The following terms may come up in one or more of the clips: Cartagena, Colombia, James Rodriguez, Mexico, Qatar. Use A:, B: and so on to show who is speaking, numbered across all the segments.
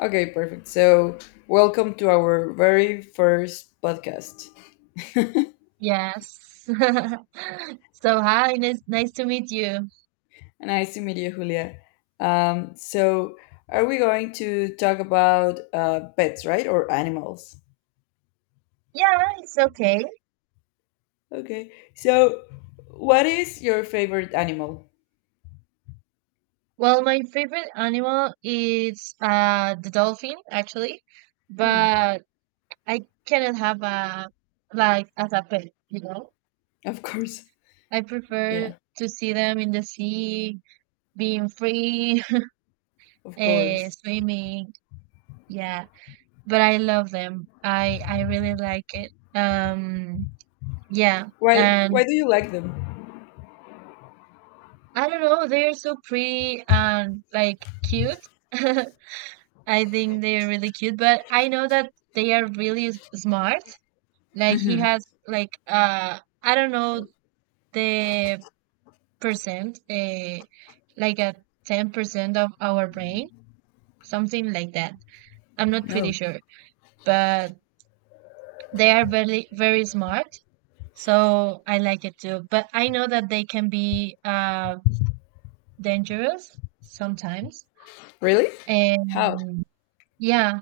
A: Okay, perfect. So, welcome to our very first podcast.
B: Yes. So, hi, nice to meet you.
A: Nice to meet you, Julia. Um, so, are we going to talk about pets, right? Or animals?
B: Yeah, it's okay.
A: Okay. So, what is your favorite animal?
B: Well, my favorite animal is the dolphin actually,
A: Hmm,
B: but I cannot have a like as a pet, you know.
A: of course.
B: I prefer
A: Yeah,
B: to see them in the sea, being free,
A: of course.
B: swimming. Yeah, but I love them. I really like it. Yeah,
A: Why
B: and
A: do you like them?
B: I don't know, they're so pretty and like cute. I think they're really cute, but I know that they are really smart. Like he
A: Mm-hmm.
B: has like I don't know the percent like a 10% of our brain, something like that. I'm not pretty
A: No.
B: sure, but they are very smart. So I like it too, but I know that they can be dangerous sometimes.
A: Really? How?
B: And yeah,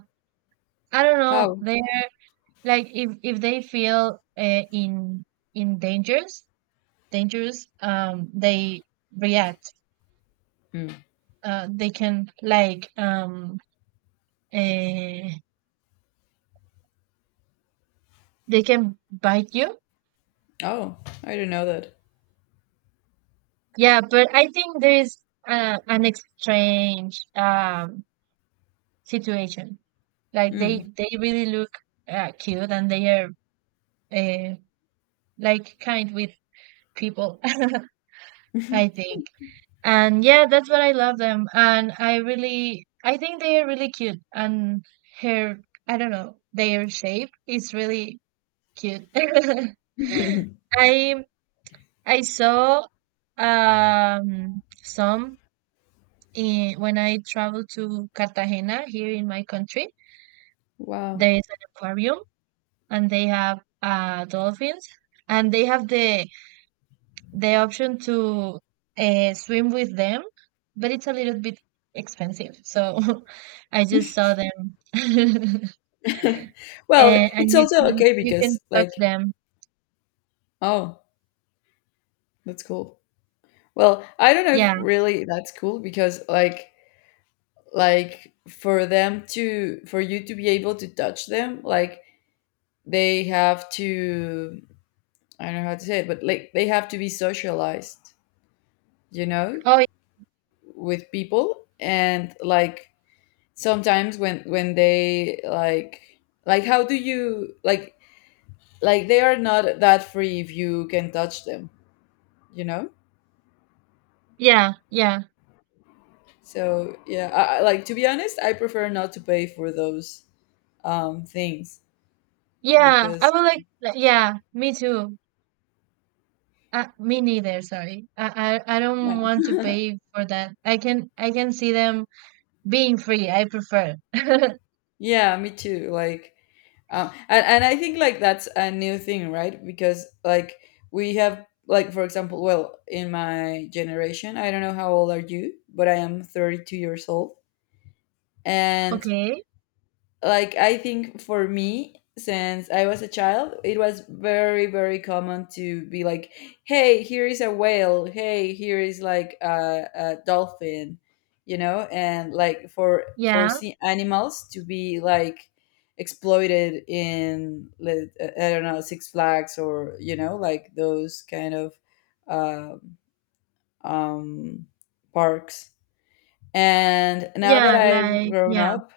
B: I don't know.
A: How?
B: They're like if they feel in in dangers, dangerous, they react.
A: Hmm.
B: They can like uh, they can bite you.
A: Oh, I didn't know that.
B: Yeah, but I think there is an exchange situation. Like they really look cute and they are uh, like kind with people. I think. And yeah, that's what I love them. And I really, I think they are really cute. And her, I don't know, their shape is really cute.
A: Hmm.
B: I saw some in, when I traveled to Cartagena here in my country.
A: Wow.
B: There is an aquarium, and they have dolphins, and they have the option to swim with them, but it's a little bit expensive. So I just saw them. and,
A: Well, it's
B: and you
A: also
B: can
A: okay
B: you can
A: because
B: touch
A: like,
B: them.
A: oh, that's cool. Well, I don't know if
B: Yeah.
A: really that's cool because like for them to for you to be able to touch them, like they have to I don't know how to say it, but like they have to be socialized, you know,
B: Oh
A: with people and like sometimes when they like how do you like they are not that free if you can touch them, you know?
B: yeah, yeah,
A: So yeah, like to be honest, I prefer not to pay for those things
B: yeah. I
A: because
B: would like. Like, yeah, me too. Me neither. Sorry, I don't want to
A: yeah,
B: pay for that. I can see them being free. I prefer.
A: yeah, me too. Like, and I think like that's a new thing, right? Because like we have like for example, well, in my generation, I don't know how old are you, but I am 32 years old, and
B: Okay.
A: like I think for me since I was a child it was very common to be like hey here is a whale hey here is like a dolphin you know and like for
B: Yeah.
A: sea animals to be like exploited in like, I don't know six flags or you know like those kind of uh, um parks and now that
B: Yeah.
A: I've
B: Like
A: grown
B: yeah.
A: up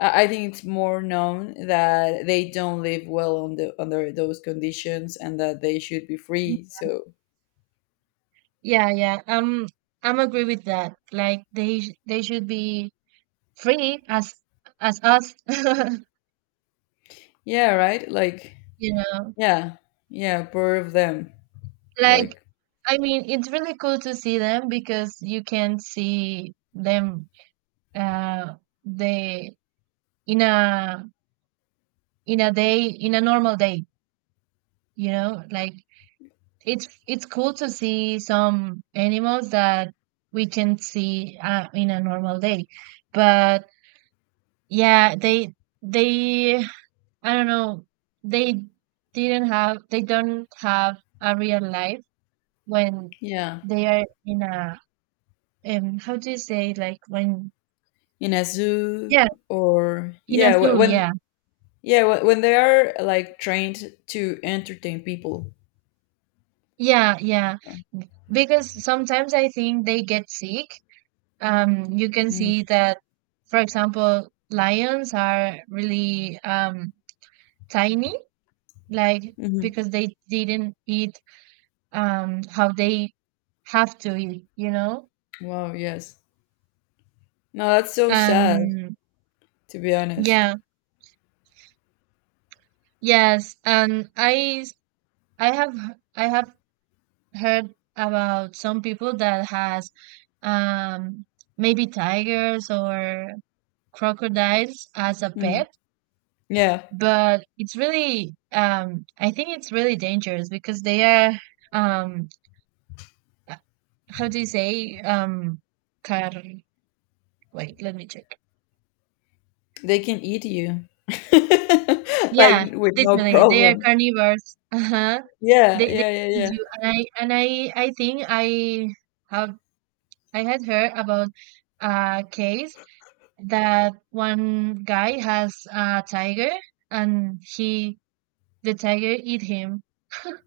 A: I think it's more known that they don't live well on the, under those conditions and that they should be free. So
B: Yeah, yeah. I'm agree with that. Like they should be free as us,
A: yeah, right? Like
B: you know.
A: yeah, yeah, poor of them.
B: Like
A: Like
B: I mean, it's really cool to see them because you can see them uh they in a in a day in a normal day, you know? Like it's cool to see some animals that we can see in a normal day. But yeah, they I don't know. They didn't have they don't have a real life when
A: yeah,
B: they are in a how do you say like when
A: in a zoo
B: yeah
A: or
B: in a
A: yeah,
B: zoo
A: when
B: yeah
A: yeah when they are like trained to entertain people.
B: yeah yeah because sometimes I think they get sick. You can
A: Mm,
B: see that, for example, lions are really tiny, like
A: mm-hmm.
B: because they didn't eat how they have to eat, you know?
A: Wow. Yes. No, that's so sad.
B: Um,
A: To be honest.
B: yeah. Yes, I have heard about some people that has um maybe tigers or crocodiles as a
A: Mm.
B: pet,
A: Yeah,
B: but it's really I think it's really dangerous because they are um uh, how do you say car wait, let me check.
A: they can eat you.
B: Yeah,
A: Like with no
B: definitely they are
A: problem.
B: carnivores. Uh-huh.
A: Yeah,
B: They
A: yeah, yeah, yeah.
B: eat and I think have I had heard about a case that one guy has a tiger and he the tiger eat him.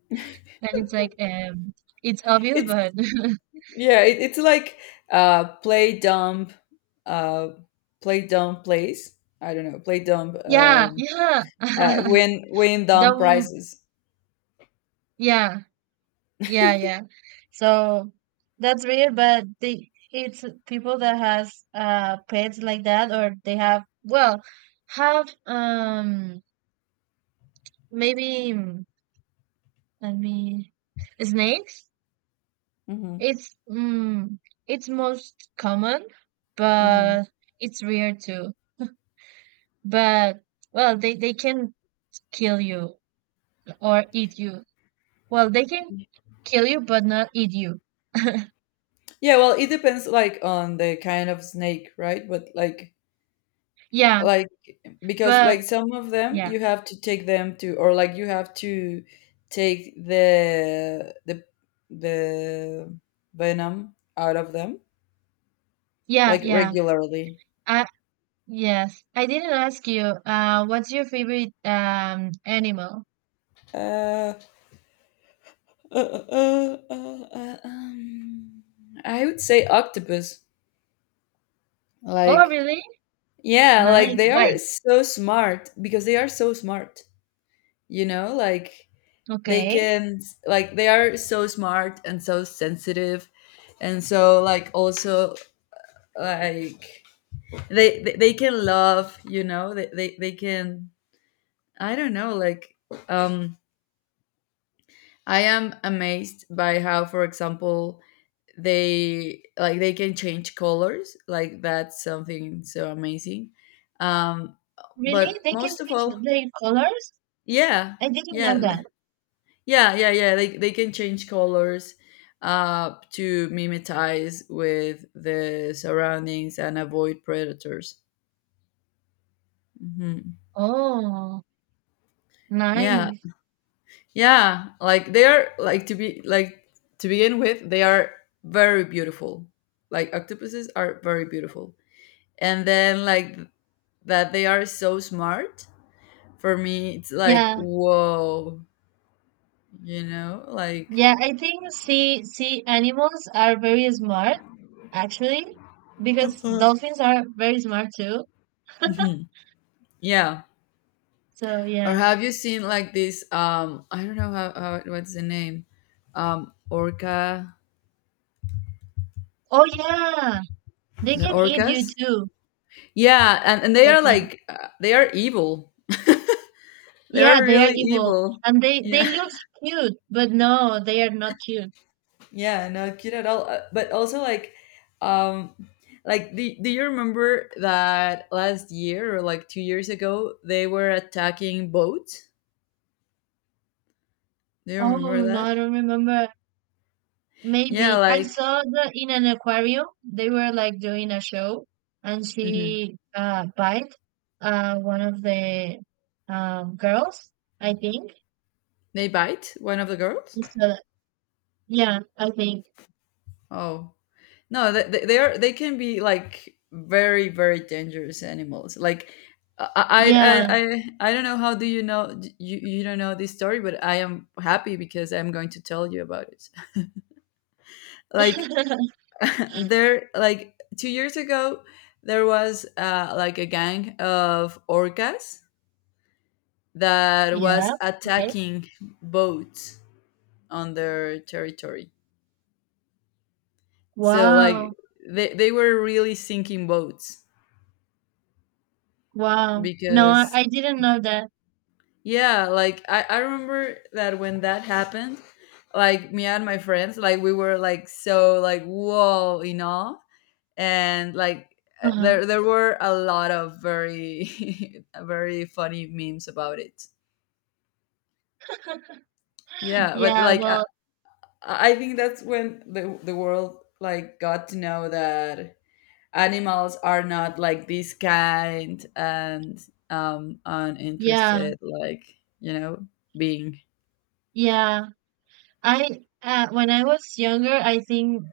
B: And it's like it's obvious
A: It's
B: but
A: yeah, it's like uh play dumb, uh play dumb plays. I don't know, play dumb,
B: yeah, yeah.
A: win dumb
B: Dumb
A: prizes.
B: yeah, yeah, yeah. So that's weird, but the it's people that has pets like that or they have well have maybe mm, let me snakes.
A: Hmm.
B: It's it's most common,
A: Hmm.
B: but it's rare too. But well, they can kill you or eat you. Well, they can kill you, but not eat you.
A: Yeah, well, it depends like on the kind of snake, right? But
B: Yeah,
A: like because
B: but
A: like some of them
B: yeah,
A: you have to take them to or like you have to take the venom out of them
B: yeah,
A: like
B: yeah.
A: regularly.
B: I yes, I didn't ask you. What's your favorite animal?
A: Uh Uh, uh, uh, uh, uh, um, I would say octopus.
B: Oh,
A: Like,
B: really?
A: yeah, like
B: Nice.
A: they
B: Why?
A: are so smart because they are so smart, you know? Like, they
B: Okay.
A: can, like, they are so smart and so sensitive. And so, like, also, like, they can love, you know? They can, I don't know, like, um, I am amazed by how, for example, they like they can change colors like that's something so amazing um
B: Really?
A: but
B: They can
A: most of all
B: change their colors?
A: yeah
B: I didn't know
A: yeah th-
B: that.
A: yeah they can change colors to mimetize with the surroundings and avoid predators. Hmm,
B: Oh,
A: yeah
B: nice.
A: yeah like they are like to be like to begin with they are very beautiful like octopuses are very beautiful and then like that they are so smart for me it's like
B: Yeah,
A: whoa you know like
B: yeah, I think sea animals are very smart actually because
A: Uh-huh.
B: dolphins are very smart too.
A: Mhm. Hmm, yeah.
B: So
A: Or
B: yeah.
A: have you seen like this I don't know how what's the name orca
B: Oh yeah, they
A: the
B: can eat you
A: orcas
B: too,
A: yeah and they
B: I
A: are
B: think.
A: like they are evil they are
B: Yeah, they are
A: really
B: evil
A: evil
B: and they
A: yeah.
B: look cute, but no, they are not cute.
A: Yeah, no kid at all. But also um, like do you remember that last year or like 2 years ago they were attacking boats? Do you
B: Oh
A: remember
B: no,
A: that?
B: I don't remember.
A: Yeah,
B: Maybe I
A: like
B: saw the in an aquarium they were like doing a show, and
A: mhm,
B: she bite one of the girls, I think.
A: they bite one of the girls.
B: And so yeah, I think
A: Oh no, they are they can be like very dangerous animals. Like I
B: yeah,
A: I I I don't know how do you know you don't know this story, but I am happy because I'm going to tell you about it. Like There, like 2 years ago, there was like a gang of orcas that
B: yeah.
A: was
B: Okay.
A: attacking boats on their territory. So like
B: Wow,
A: they were really sinking boats
B: wow. No,
A: because
B: I didn't know that.
A: yeah, like I remember that when that happened, like me and my friends, like we were like so like whoa in awe and like
B: Uh-huh.
A: there were a lot of very very funny memes about it. Yeah, but
B: Yeah. Well.
A: I think that's when the world like got to know that animals are not like this kind and
B: Yeah.
A: uninterested like you know being.
B: Yeah. I when I was younger, I think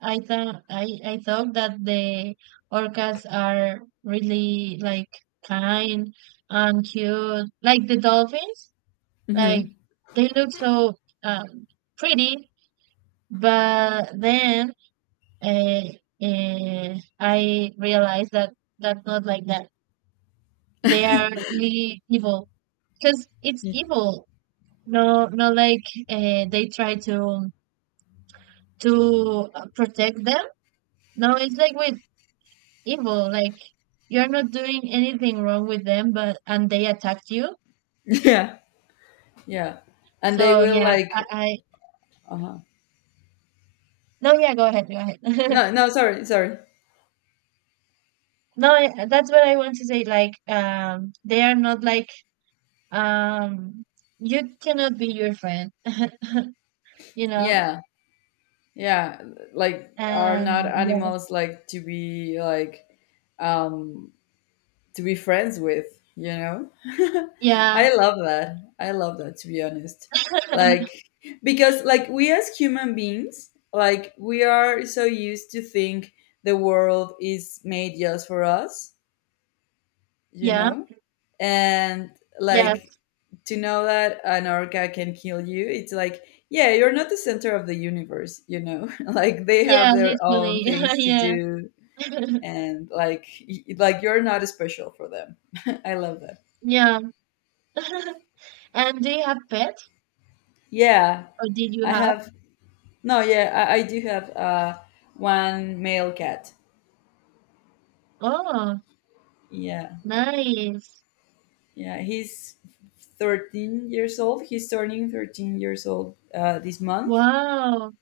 B: I thought that the orcas are really like kind and cute, like the dolphins. Like
A: Hmm.
B: they look so um, pretty, but then uh, I realized that that's not like that. They are really evil because it's
A: Yeah,
B: evil. No, not like they try to protect them. No, it's like we evil. Like you're not doing anything wrong with them, but and they attacked you.
A: yeah, yeah, and they
B: So
A: will
B: yeah,
A: like
B: I
A: uh-huh.
B: no, yeah, go ahead, go ahead.
A: No no sorry.
B: No, I, that's what I want to say. Like, they are not like um, you cannot be your friend, you know.
A: Yeah yeah like are not
B: And
A: animals like um to be friends with you know
B: yes, yeah,
A: I love that I love that to be honest like because like we as human beings like we are so used to think the world is made just for us, you
B: yeah,
A: know? And like
B: yes,
A: to know that an orca can kill you, it's like, yeah, you're not the center of the universe, you know? Like they have
B: yeah,
A: their
B: literally,
A: own things to
B: yeah,
A: do and like like you're not special for them. I love that.
B: yeah. And do you have pets,
A: Yeah,
B: or did you
A: I
B: have?
A: have no, yeah, I do have one male cat.
B: Oh,
A: Yeah.
B: nice.
A: Yeah, he's 13 years old. He's turning 13 years old this month.
B: Wow.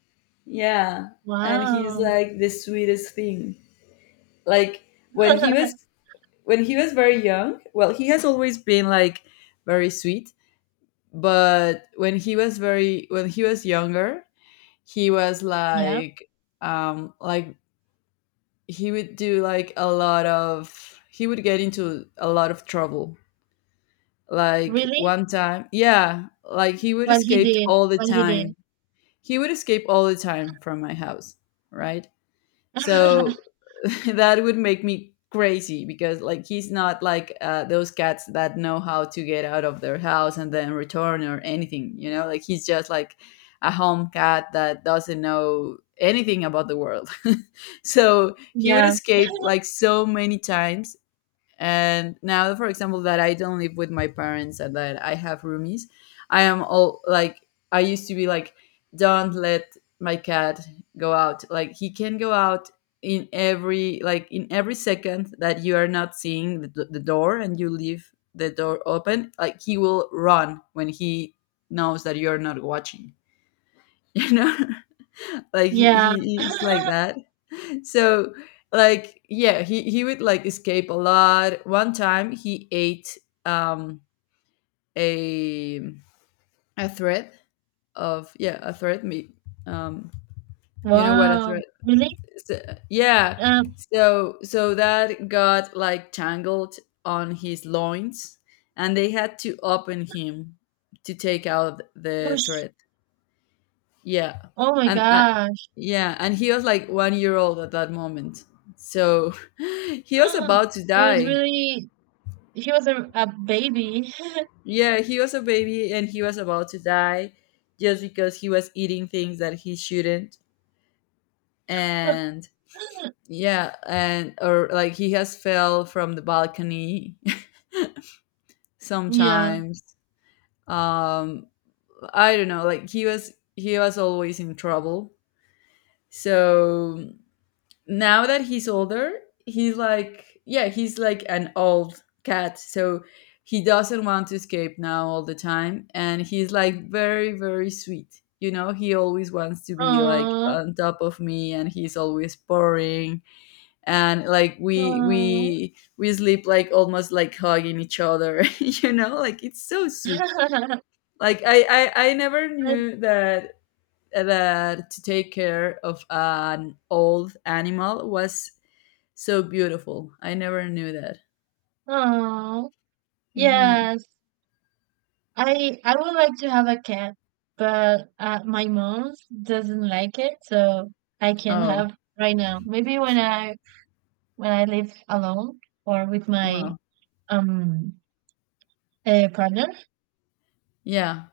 A: Yeah, and he's
B: Wow.
A: like the sweetest thing. Like when he was when he was very young, well, he has always been like very sweet, but when he was very when he was younger, he was
B: Yeah.
A: like he would do like a lot of he would get into a lot of trouble. Like
B: Really?
A: one time, yeah, like he would
B: What he
A: escape
B: did.
A: all the
B: What he did.
A: time. He would escape all the time from my house, right? So that would make me crazy because like he's not like those cats that know how to get out of their house and then return or anything. You know, like he's just like a home cat that doesn't know anything about the world. So he would
B: Yeah.
A: escape like so many times and now for example that I don't live with my parents and that I have roomies I am all like I used to be like don't let my cat go out like he can go out in every like in every second that you are not seeing the door and you leave the door open like he will run when he knows that you're not watching you know like
B: Yeah.
A: he is like that so like yeah he would like escape a lot one time he ate um a a thread of yeah a thread meat um you know what a
B: Wow.
A: thread
B: Really?
A: so, yeah
B: Um,
A: so so that got like tangled on his loins and they had to open him to take out the
B: oosh.
A: thread. Yeah.
B: Oh my
A: And
B: gosh.
A: yeah, and he was like one year old at that moment. So he was about to
B: He was
A: die.
B: really, he was a baby.
A: Yeah, he was a baby and he was about to die just because he was eating things that he shouldn't. And yeah, and or like he has fell from the balcony
B: Yeah.
A: sometimes. Um I don't know, like he was always in trouble. So now that he's older, he's like, yeah, he's like an old cat. So he doesn't want to escape now all the time. And he's like very sweet. You know, he always wants to be like
B: Oh.
A: on top of me and he's always purring and like we
B: Oh.
A: we we sleep like almost like hugging each other, you know, like it's so sweet. Like I never knew that that to take care of an old animal was so beautiful. I never knew that.
B: Oh.
A: Hmm.
B: Yes. I would like to have a cat, but my mom doesn't like it, so I can't
A: Oh,
B: have right now. Maybe when I live alone or with my
A: wow.
B: um partner.
A: Yeah.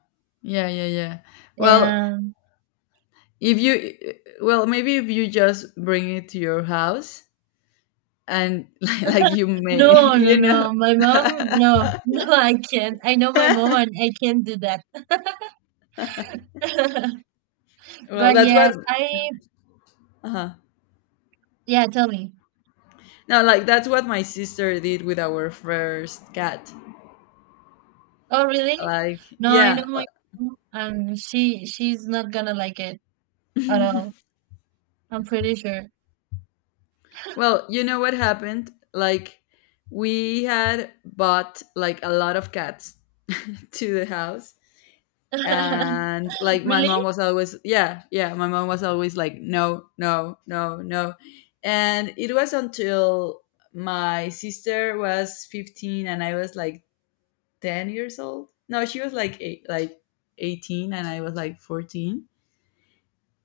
A: Yeah, yeah, yeah. Well,
B: And
A: if you, well, maybe if you just bring it to your house and like you may,
B: no, no,
A: you know,
B: no, my mom, no, no, I can't. I know my mom, and I can't do that.
A: well,
B: But
A: that's what,
B: yes, I
A: uh huh.
B: yeah. Tell me.
A: No, like that's what my sister did with our first cat.
B: Oh, really?
A: Like,
B: No, I know
A: yeah.
B: my mom, and she's not gonna like it at all. I'm pretty sure.
A: Well, you know what happened? Like, we had bought like a lot of cats to the house and like my
B: Really?
A: mom was always yeah yeah my mom was always like no no no no and it was until my sister was 15 and I was like 10 years old no she was like eight, like 18 and I was like 14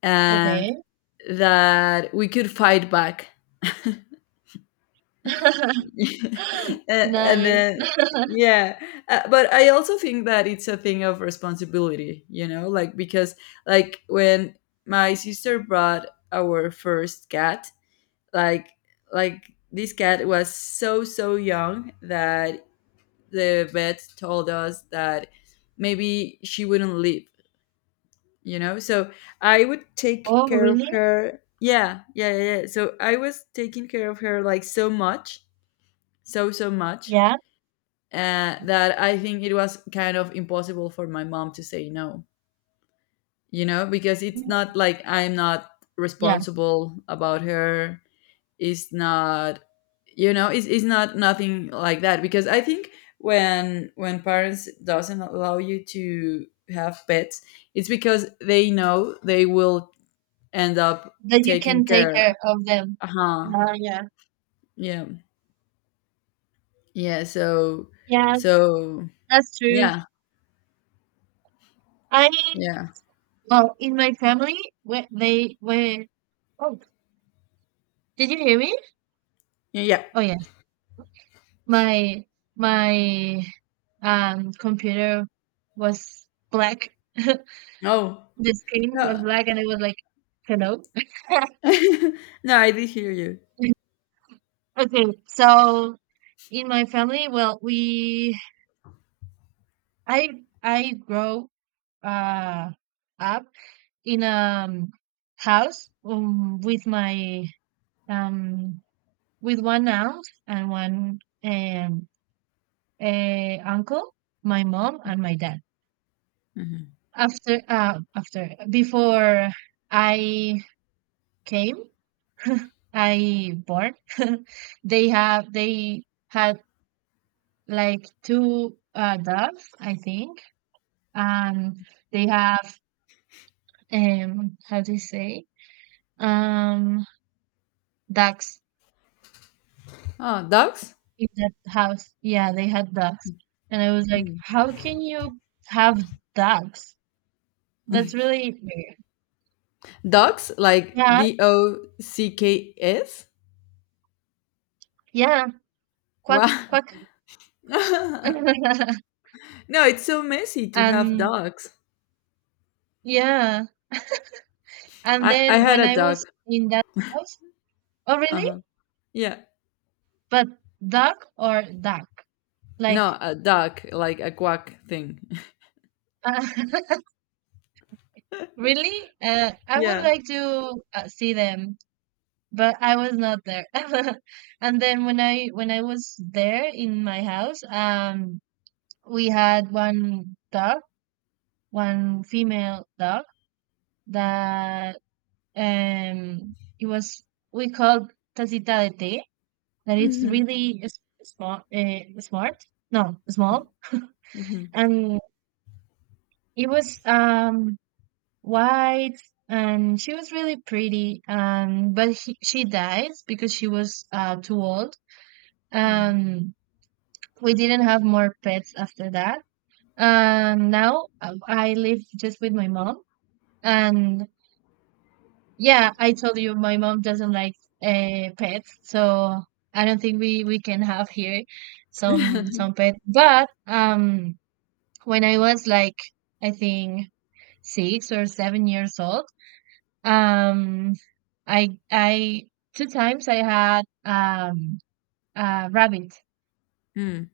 A: and
B: Okay.
A: that we could fight back. A- and
B: Nice.
A: then yeah but I also think that it's a thing of responsibility you know like because like when my sister brought our first cat like like this cat was so so young that the vet told us that maybe she wouldn't live you know so I would take
B: Oh,
A: care of
B: really?
A: her yeah yeah yeah yeah. So I was taking care of her like so much, so so much,
B: Yeah.
A: that I think it was kind of impossible for my mom to say no, you know, because it's not like I'm not
B: Yeah.
A: responsible about her. It's not, it's not nothing like that. Because I think when parents doesn't allow you to have pets, it's because they know they will end up
B: That you
A: taking
B: can take
A: care.
B: care of them.
A: Uh huh.
B: Yeah.
A: Yeah. Yeah. So,
B: Yes,
A: so
B: that's true.
A: yeah.
B: I,
A: Yeah.
B: well, in my family, where they were, oh, did you hear me?
A: Yeah. Yeah.
B: Oh, yes. My, my, computer was black.
A: No.
B: The screen was
A: No.
B: black and it was like, hello.
A: No, I did hear you.
B: Okay, so in my family, well, we I I grow uh up in a um, house with my um with one aunt and one um uncle, my mom and my dad.
A: Mhm.
B: After after before I came, I born, they had like two doves, I think, and they have how do you say um ducks
A: Oh, dogs?
B: in that house. Yeah, they had ducks, and I was like,
A: Mm.
B: how can you have ducks? That's really weird.
A: Dogs? Like
B: Yeah,
A: DOCKS?
B: yeah, quack
A: Wow.
B: quack.
A: No, it's so messy to have
B: And
A: dogs.
B: yeah, and
A: I
B: then
A: had
B: when
A: a
B: I
A: dog.
B: was in that house. Oh
A: Uh
B: really?
A: huh. Yeah.
B: But duck or duck,
A: No,
B: like
A: a duck, like a quack thing.
B: really, I would
A: Yeah.
B: like to see them, but I was not there. And then when I was there in my house, we had one dog, one female dog that um it was we called Tacita de Té, that it's
A: Mhm.
B: really small, smart, no, small,
A: Mhm.
B: and it was white. And she was really pretty, but she died because she was too old.
A: Mm.
B: Um, we didn't have more pets after that. Now I live just with my mom, and yeah, I told you my mom doesn't like pets, so I don't think we can have here some pet. But when I was like I think 6 or 7 years old, um, I two times I had a rabbit.
A: Mm.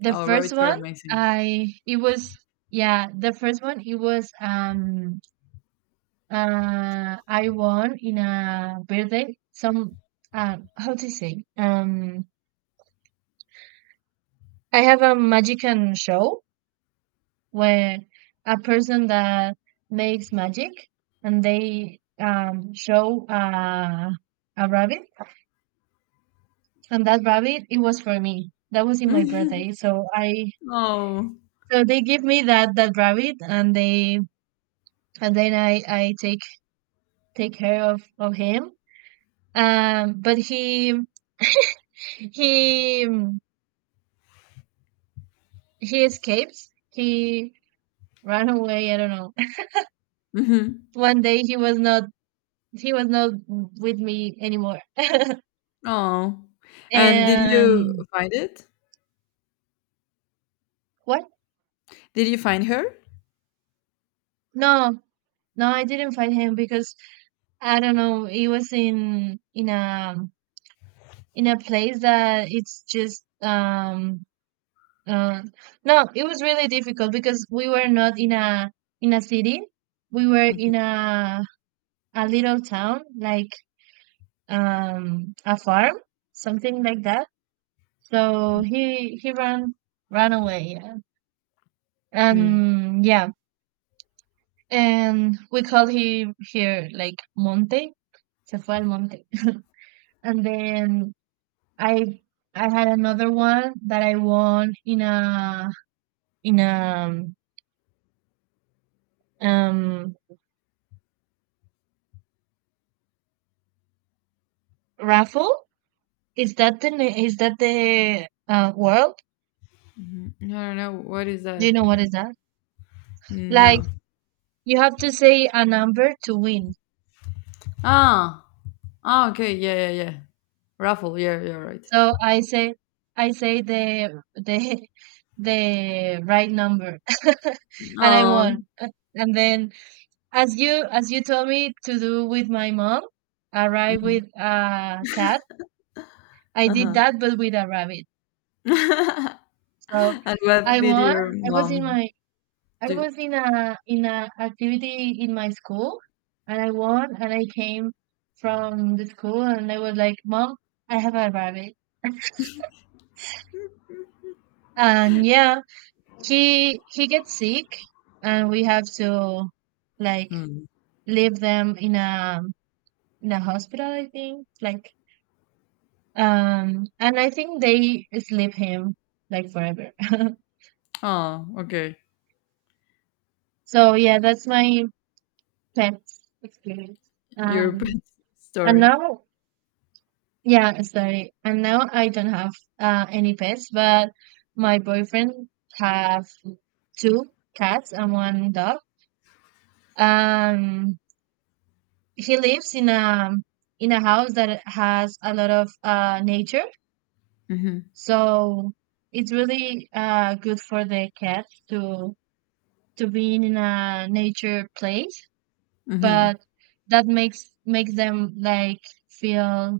B: The
A: Oh,
B: first
A: rabbits are
B: one,
A: amazing.
B: I it was yeah, the first one it was I won in a birthday some how to say I have a magician show where a person that makes magic and they show a rabbit, and that rabbit it was for me. That was in my
A: Mhm.
B: birthday. So I
A: Oh.
B: so they give me that that rabbit, and they and then I take take care of him. But he he escapes. He ran away. I don't know.
A: Hmm.
B: One day he was not with me anymore.
A: Oh. And did you
B: And
A: find it?
B: what?
A: Did you find her?
B: No, no, I didn't fight him because I don't know. He was in a place that it's just uh, no. It was really difficult because we were not in a in a city. We were in a little town, like a farm, something like that. So he ran ran away, yeah.
A: Mhm.
B: And yeah, and we call him here like Monte. Se fue al monte. And then I had another one that I won in a um raffle. Is that the is that the world?
A: Mhm. I don't know what is
B: Do you
A: that.
B: know what is that? Like
A: No.
B: you have to say a number to win.
A: Ah. Ah. Okay. Yeah. Yeah. Yeah. Raffle. Yeah. You're right.
B: So I say the the right number and I won.
A: Oh.
B: And then as you told me to do with my mom, arrive
A: Mhm.
B: with a cat, I did
A: Uh-huh.
B: that but with a rabbit. So
A: And what
B: I
A: did
B: won.
A: your
B: I was in
A: mom
B: my I
A: do?
B: was in a activity in my school and I won and I came from the school and I was like, Mom, I have a rabbit. And yeah, he gets sick and we have to like
A: Hmm.
B: leave them in a hospital, I think, like and I think they sleep him like forever.
A: Oh. Okay.
B: So yeah, that's my pet experience.
A: Your pet
B: um and
A: story.
B: now, yeah, sorry, and now I don't have any pets, but my boyfriend have two cats and one dog. um he lives in a house that has a lot of nature,
A: Mm-hmm.
B: so it's really good for the cat to be in a nature place.
A: Mm-hmm.
B: But that makes them like feel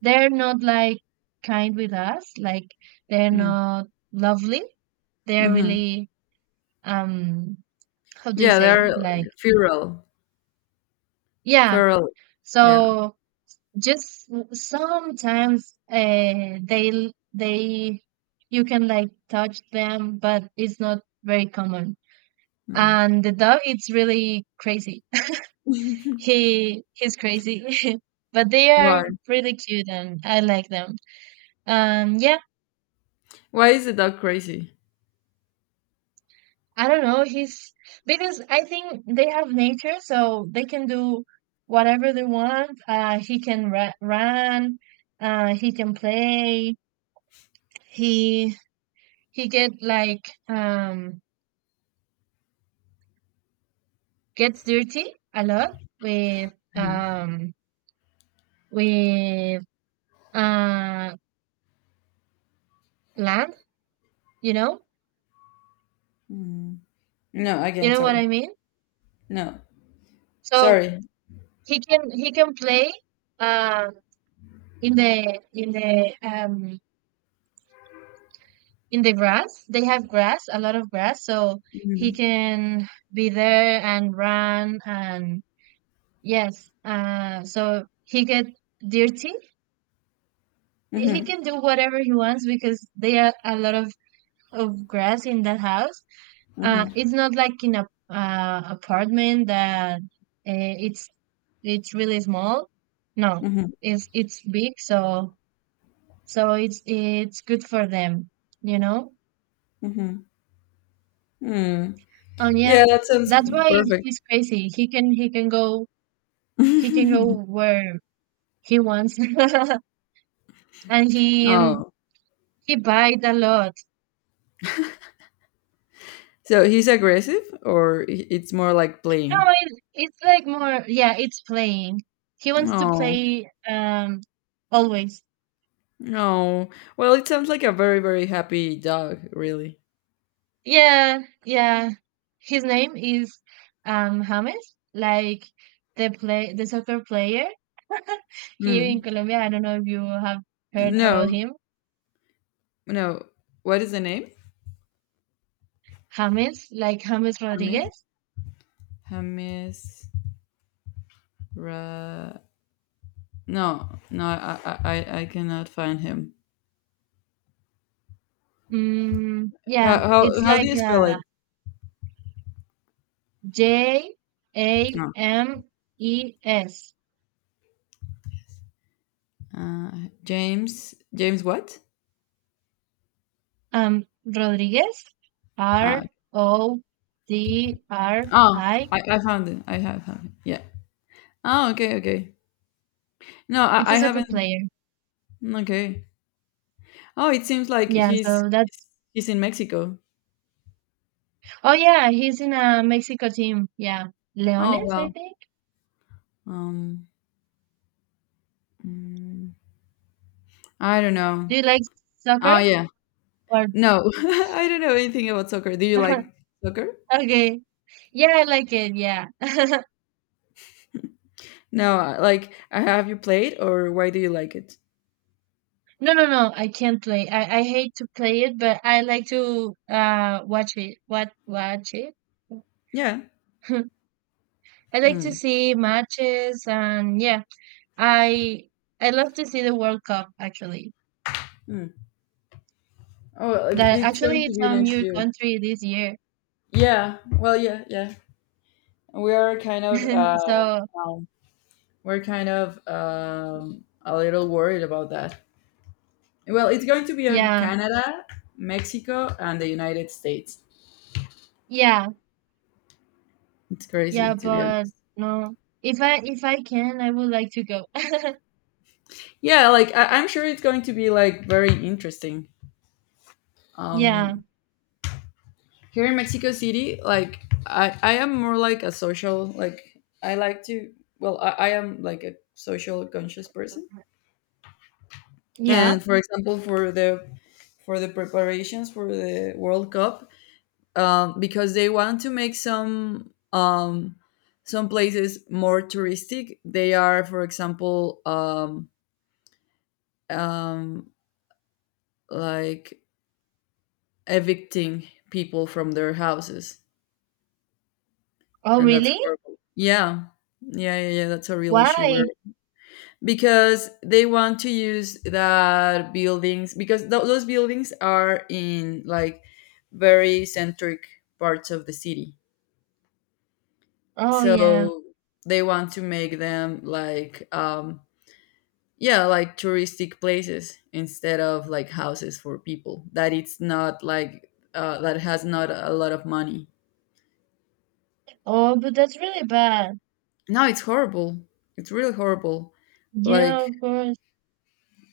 B: they're not like kind with us, like they're
A: Mm.
B: not lovely, they're
A: Mm-hmm.
B: really um how do you
A: Yeah.
B: say,
A: They're
B: like,
A: feral.
B: yeah.
A: Feral. Yeah.
B: So just sometimes they you can like touch them, but it's not very common.
A: Mm.
B: And the dog, it's really crazy. He's crazy. But they
A: Why?
B: are really cute and I like them. Yeah,
A: Why is the dog crazy?
B: I don't know, he's because I think they have nature, so they can do whatever they want. Run, he can play, he he get like gets dirty a lot with
A: Mhm.
B: um with uh land, you know,
A: Mm. No.
B: you
A: Again.
B: know what I
A: Sorry.
B: mean.
A: No.
B: So
A: Sorry.
B: he can play uh in the in the in the grass. They have grass, a lot of grass, so he
A: Mm-hmm.
B: can be there and run and, yes, so he get dirty. He
A: Mhm,
B: can do whatever he wants, because they are a lot of grass in that house.
A: mhm,
B: It's not like in a apartment that it's it's really small. No,
A: mhm,
B: it's big, so so it's good for them, you know.
A: mhm, mm.
B: And yeah,
A: Yeah, that sounds
B: that's why
A: perfect.
B: he's crazy. He can go where he wants, and
A: Oh,
B: he buys a lot.
A: so he's aggressive, or it's more like
B: No,
A: playing?
B: it's like more, yeah, it's playing. He wants to
A: Oh,
B: play, always.
A: no. Well, it sounds like a very, very happy dog, really.
B: Yeah, yeah. His name is James, like the soccer player here in
A: Mm.
B: Colombia. I don't know if you have heard about
A: No,
B: him.
A: no. What is the name?
B: James, like James
A: Hamis.
B: Rodriguez.
A: Hamis. Ra. No, no. I cannot find him.
B: Mm, yeah,
A: How,
B: it's
A: how, how do
B: like
A: you spell it?
B: J A
A: No.
B: M E S.
A: Uh, James. James. What?
B: Um, Rodriguez, R
A: Uh,
B: O D R
A: Oh,
B: I.
A: I found it. I have found it. Yeah. Oh, okay, okay. No,
B: It's
A: I
B: a soccer
A: haven't.
B: player.
A: Mm, okay. Oh, it seems like
B: Yeah, so that's
A: he's in Mexico.
B: Oh yeah, he's in a Mexico team. Yeah.
A: Oh
B: Leones, I
A: well.
B: think.
A: Um, mm, I don't
B: Do
A: know.
B: you like soccer?
A: Oh yeah.
B: Or
A: No, I don't know anything about soccer. Do you like soccer?
B: okay. Yeah, I like it. Yeah.
A: No, like have you played or why do you like it?
B: No, no, no. I can't play. I hate to play it, but I like to watch it. What, watch it?
A: Yeah.
B: I like to
A: Mm.
B: see matches and yeah, I I love to see the World Cup actually.
A: Mm. Oh, well,
B: That
A: it's
B: actually
A: going to
B: it's
A: be
B: on
A: next
B: your
A: year.
B: country this year.
A: Yeah. Well, yeah, yeah. We are kind of
B: So
A: um, we're kind of a little worried about that. Well, it's going to be on
B: yeah,
A: Canada, Mexico, and the United States.
B: yeah.
A: It's crazy
B: Yeah,
A: to be
B: but
A: honest.
B: no. If I can, I would like to go.
A: Yeah, like I'm sure it's going to be like very interesting.
B: Yeah.
A: Um, here in Mexico City, like I am more like a social, like I like to, well, I am like a social conscious person.
B: Yeah.
A: And for example, for the, for the preparations for the World Cup, because they want to make some places more touristic. They are, for example, um, like evicting people from their houses,
B: Oh,
A: and that's
B: really?
A: horrible. Yeah, yeah, yeah, yeah. That's a real issue where
B: Why?
A: because they want to use that buildings because those buildings are in like very centric parts of the city,
B: Oh, yeah.
A: so they want to make them like, um, yeah, like touristic places instead of like houses for people that it's not like that has not a lot of money.
B: Oh, but that's really bad.
A: No, it's horrible, it's really horrible.
B: Yeah,
A: Like,
B: of course.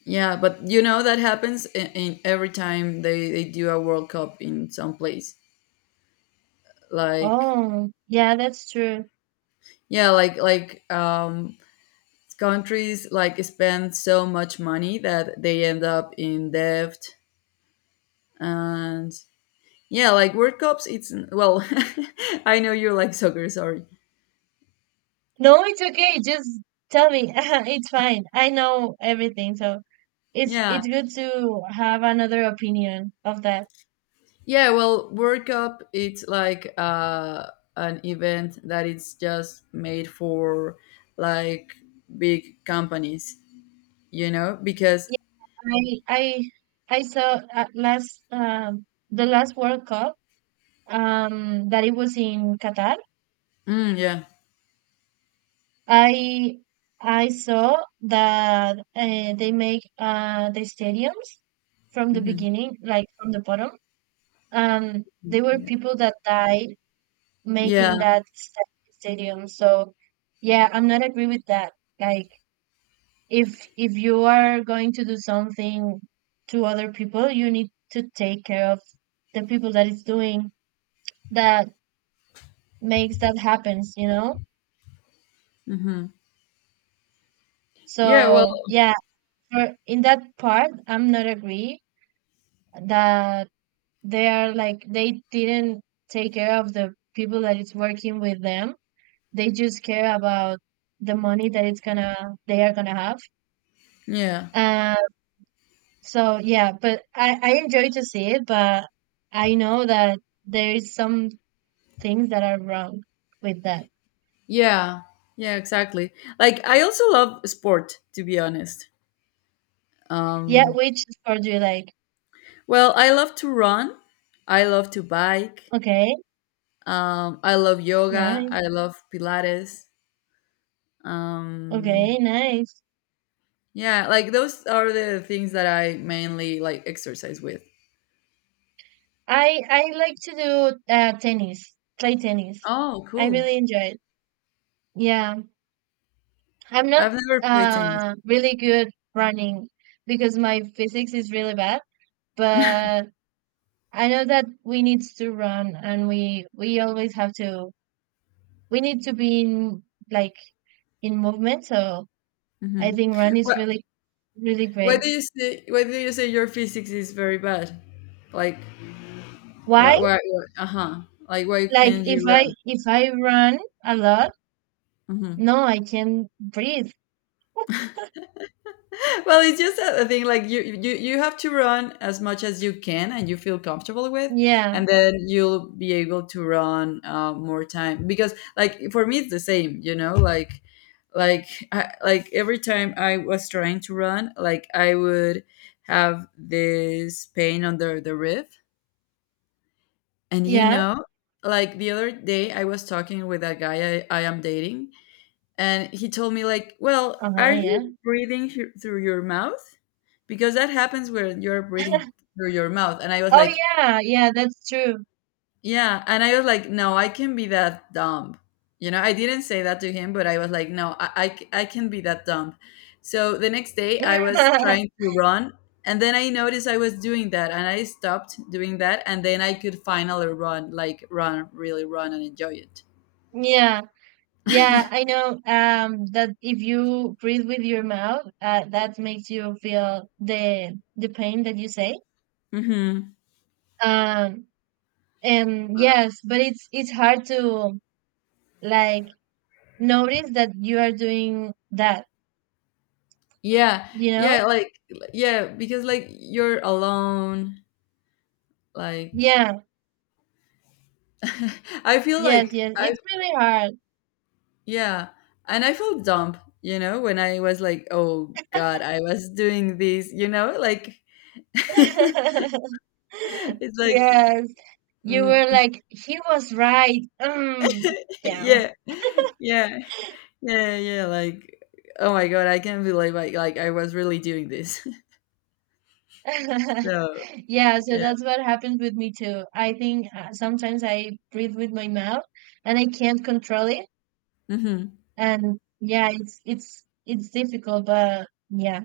A: yeah, but you know that happens in every time they do a world cup in some place, like,
B: Oh, yeah, that's true.
A: yeah, like like, countries like spend so much money that they end up in debt. And yeah, like world cups, it's, well, I know you like soccer, sorry.
B: No, it's okay. Just tell me. It's fine. I know everything, so it's
A: Yeah,
B: it's good to have another opinion of that.
A: yeah, well, world cup, it's like an event that it's just made for, like, big companies, you know, because
B: Yeah, I I I saw last the last World Cup that it was in Qatar.
A: mm, yeah.
B: I I saw that they make the stadiums from the
A: Hmm.
B: beginning, like from the bottom, and they were
A: Yeah,
B: people that died making
A: yeah.
B: that stadium. So yeah, I'm not agree with that. Like, if you are going to do something to other people, you need to take care of the people that is doing that makes that happens, you know?
A: Hmm. Yeah, well.
B: So yeah, for in that part, I'm not agree that they are like they didn't take care of the people that it's working with them. They just care about the money that it's gonna they are gonna have.
A: Yeah,
B: Uh, so yeah, but I enjoy to see it, but I know that there is some things that are wrong with that.
A: yeah, yeah, exactly. Like I also love sport to be honest.
B: Yeah,
A: Um,
B: which is for you like
A: well, I love to run. I love to bike.
B: okay,
A: I love yoga.
B: nice,
A: I love Pilates.
B: okay,
A: Um,
B: nice.
A: yeah, like those are the things that I mainly like exercise with.
B: I like to do tennis, play tennis.
A: Oh,
B: I
A: cool!
B: really enjoy it. Yeah. I'm not
A: I've never played tennis.
B: really good running, because my physics is really bad, but I know that we need to run and we always have to we need to be in like in movement. So I
A: Hmm.
B: think run is
A: What?
B: really really
A: Why
B: great.
A: do you say? Why do you say your physics is very bad? Like, why?
B: Why?
A: Why? Why? Uh huh. Like, why
B: Like,
A: can't you run?
B: if I run a lot,
A: Mm-hmm.
B: no, I can't breathe.
A: Well, it's just a thing, like you, you have to run as much as you can and you feel comfortable with,
B: Yeah,
A: and then you'll be able to run more time, because like for me it's the same, you know, like I, like every time I was trying to run, like I would have this pain under the rib, and you
B: yeah,
A: know, like the other day I was talking with a guy I am dating, and he told me like, well,
B: uh-huh,
A: are you
B: yeah.
A: breathing through your mouth, because that happens when you're breathing through your mouth. And I was
B: Oh
A: like,
B: yeah, yeah, that's true.
A: yeah. And I was like, no, I can be that dumb, you know. I didn't say that to him, but I was like, no, I can be that dumb. So the next day I was trying to run, and then I noticed I was doing that, and I stopped doing that, and then I could finally run, like run, really run, and enjoy it.
B: Yeah. Yeah, I know that if you breathe with your mouth, that makes you feel the pain that you say.
A: Hmm.
B: Um and yes, but it's hard to like notice that you are doing that,
A: Yeah,
B: you know?
A: yeah, like, yeah, because like you're alone, like,
B: Yeah.
A: I feel
B: Yes,
A: like
B: yes.
A: I,
B: It's really hard.
A: yeah, and I felt dumb, you know, when I was like, oh God, I was doing this, you know, like it's like
B: Yes. You
A: mm,
B: were like, he was right. Mm, yeah.
A: yeah, yeah, yeah, yeah, like oh my God, I can't believe like I was really doing this. So
B: Yeah, so
A: yeah,
B: that's what happens with me too. I think sometimes I breathe with my mouth and I can't control it.
A: mm-hmm,
B: And yeah, it's difficult, but yeah.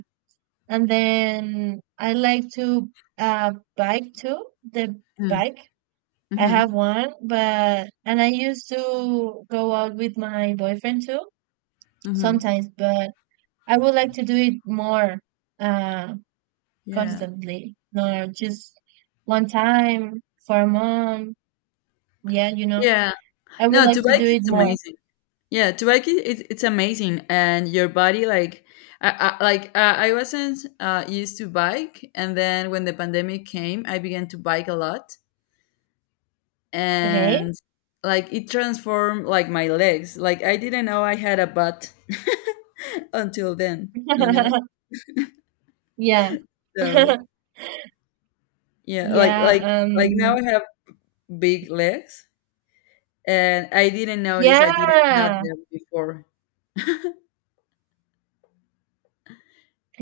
B: And then I like to bike too, the
A: mm-hmm,
B: bike. I
A: mm-hmm,
B: have one, but and I used to go out with my boyfriend too
A: mm-hmm,
B: sometimes, but I would like to do it more. Uh.
A: yeah,
B: Constantly, not just one time for a month. Yeah, you know,
A: yeah.
B: I would
A: No,
B: like
A: to
B: to
A: bike
B: do it
A: it's
B: more.
A: amazing. Yeah, Tubac is, it's amazing, and your body like I like I wasn't used to bike, and then when the pandemic came, I began to bike a lot,
B: Okay.
A: and like it transformed like my legs. Like I didn't know I had a butt until then, you know.
B: Yeah.
A: So yeah, like
B: Yeah.
A: like now I have big legs, and I didn't notice I didn't have
B: Yeah.
A: them before.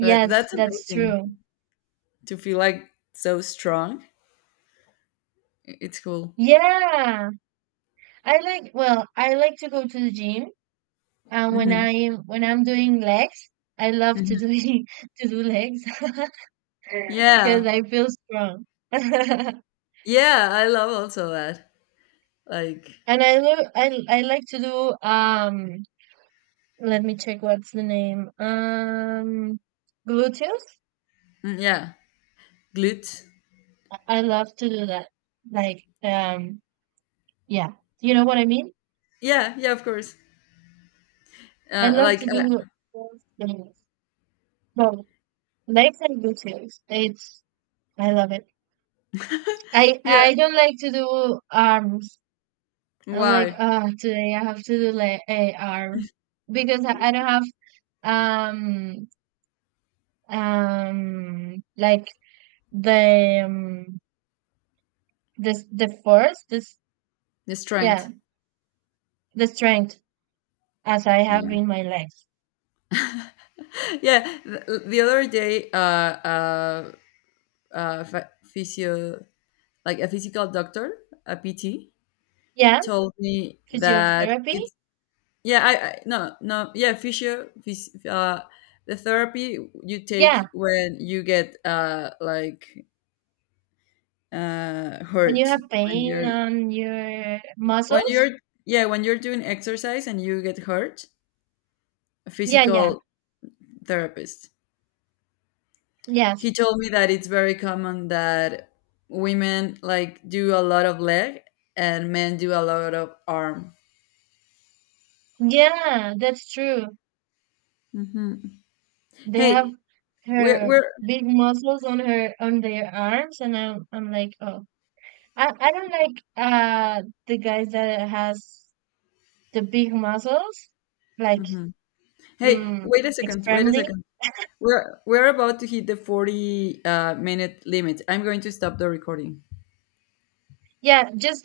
A: But that's
B: that's
A: amazing
B: true.
A: to feel like so strong. It's cool.
B: Yeah. I like, well, I like to go to the gym. And
A: Mhm,
B: when I'm doing legs, I love to
A: mhm.
B: do to do legs because
A: Yeah.
B: I feel strong.
A: Yeah, I love also that. Like,
B: And I look, I like to do let me check what's the name. Gluteus.
A: mm, yeah, glute.
B: I love to do that. Like, yeah, you know what I mean.
A: Yeah, yeah, of course.
B: I love
A: Like,
B: to do both things. Both legs and gluteus. It's I love it.
A: yeah.
B: I don't like to do arms. I'm like,
A: Wow,
B: ah, today I have to do like eh, arms because I don't have like the um, the force this
A: the
B: yeah
A: strength.
B: the strength as I
A: Yeah,
B: have in my life.
A: yeah. The other day, ph- physio, like a physical doctor, a PT,
B: Yeah,
A: told me that
B: physiotherapy.
A: it's yeah. I no no yeah physio the therapy you
B: Yeah,
A: take when you get like
B: when you
A: hurt,
B: have
A: when
B: pain
A: you're
B: on your
A: when
B: muscles.
A: you're yeah when you're doing exercise and you get hurt, a
B: Yeah, yeah,
A: physical therapist, he
B: yes.
A: told me that it's very common that women like do a lot of leg and men do a lot of arm.
B: Yeah, that's true.
A: Hmm.
B: They have
A: Hey, we're
B: her
A: we're
B: big muscles on her on their arms, and I'm like, oh, I don't like the guys that has the big muscles, like
A: mhm. Hey,
B: mm,
A: wait a second, wait a
B: extremely.
A: second, we're about to hit the 40 minute limit, I'm going to stop the recording.
B: Yeah, just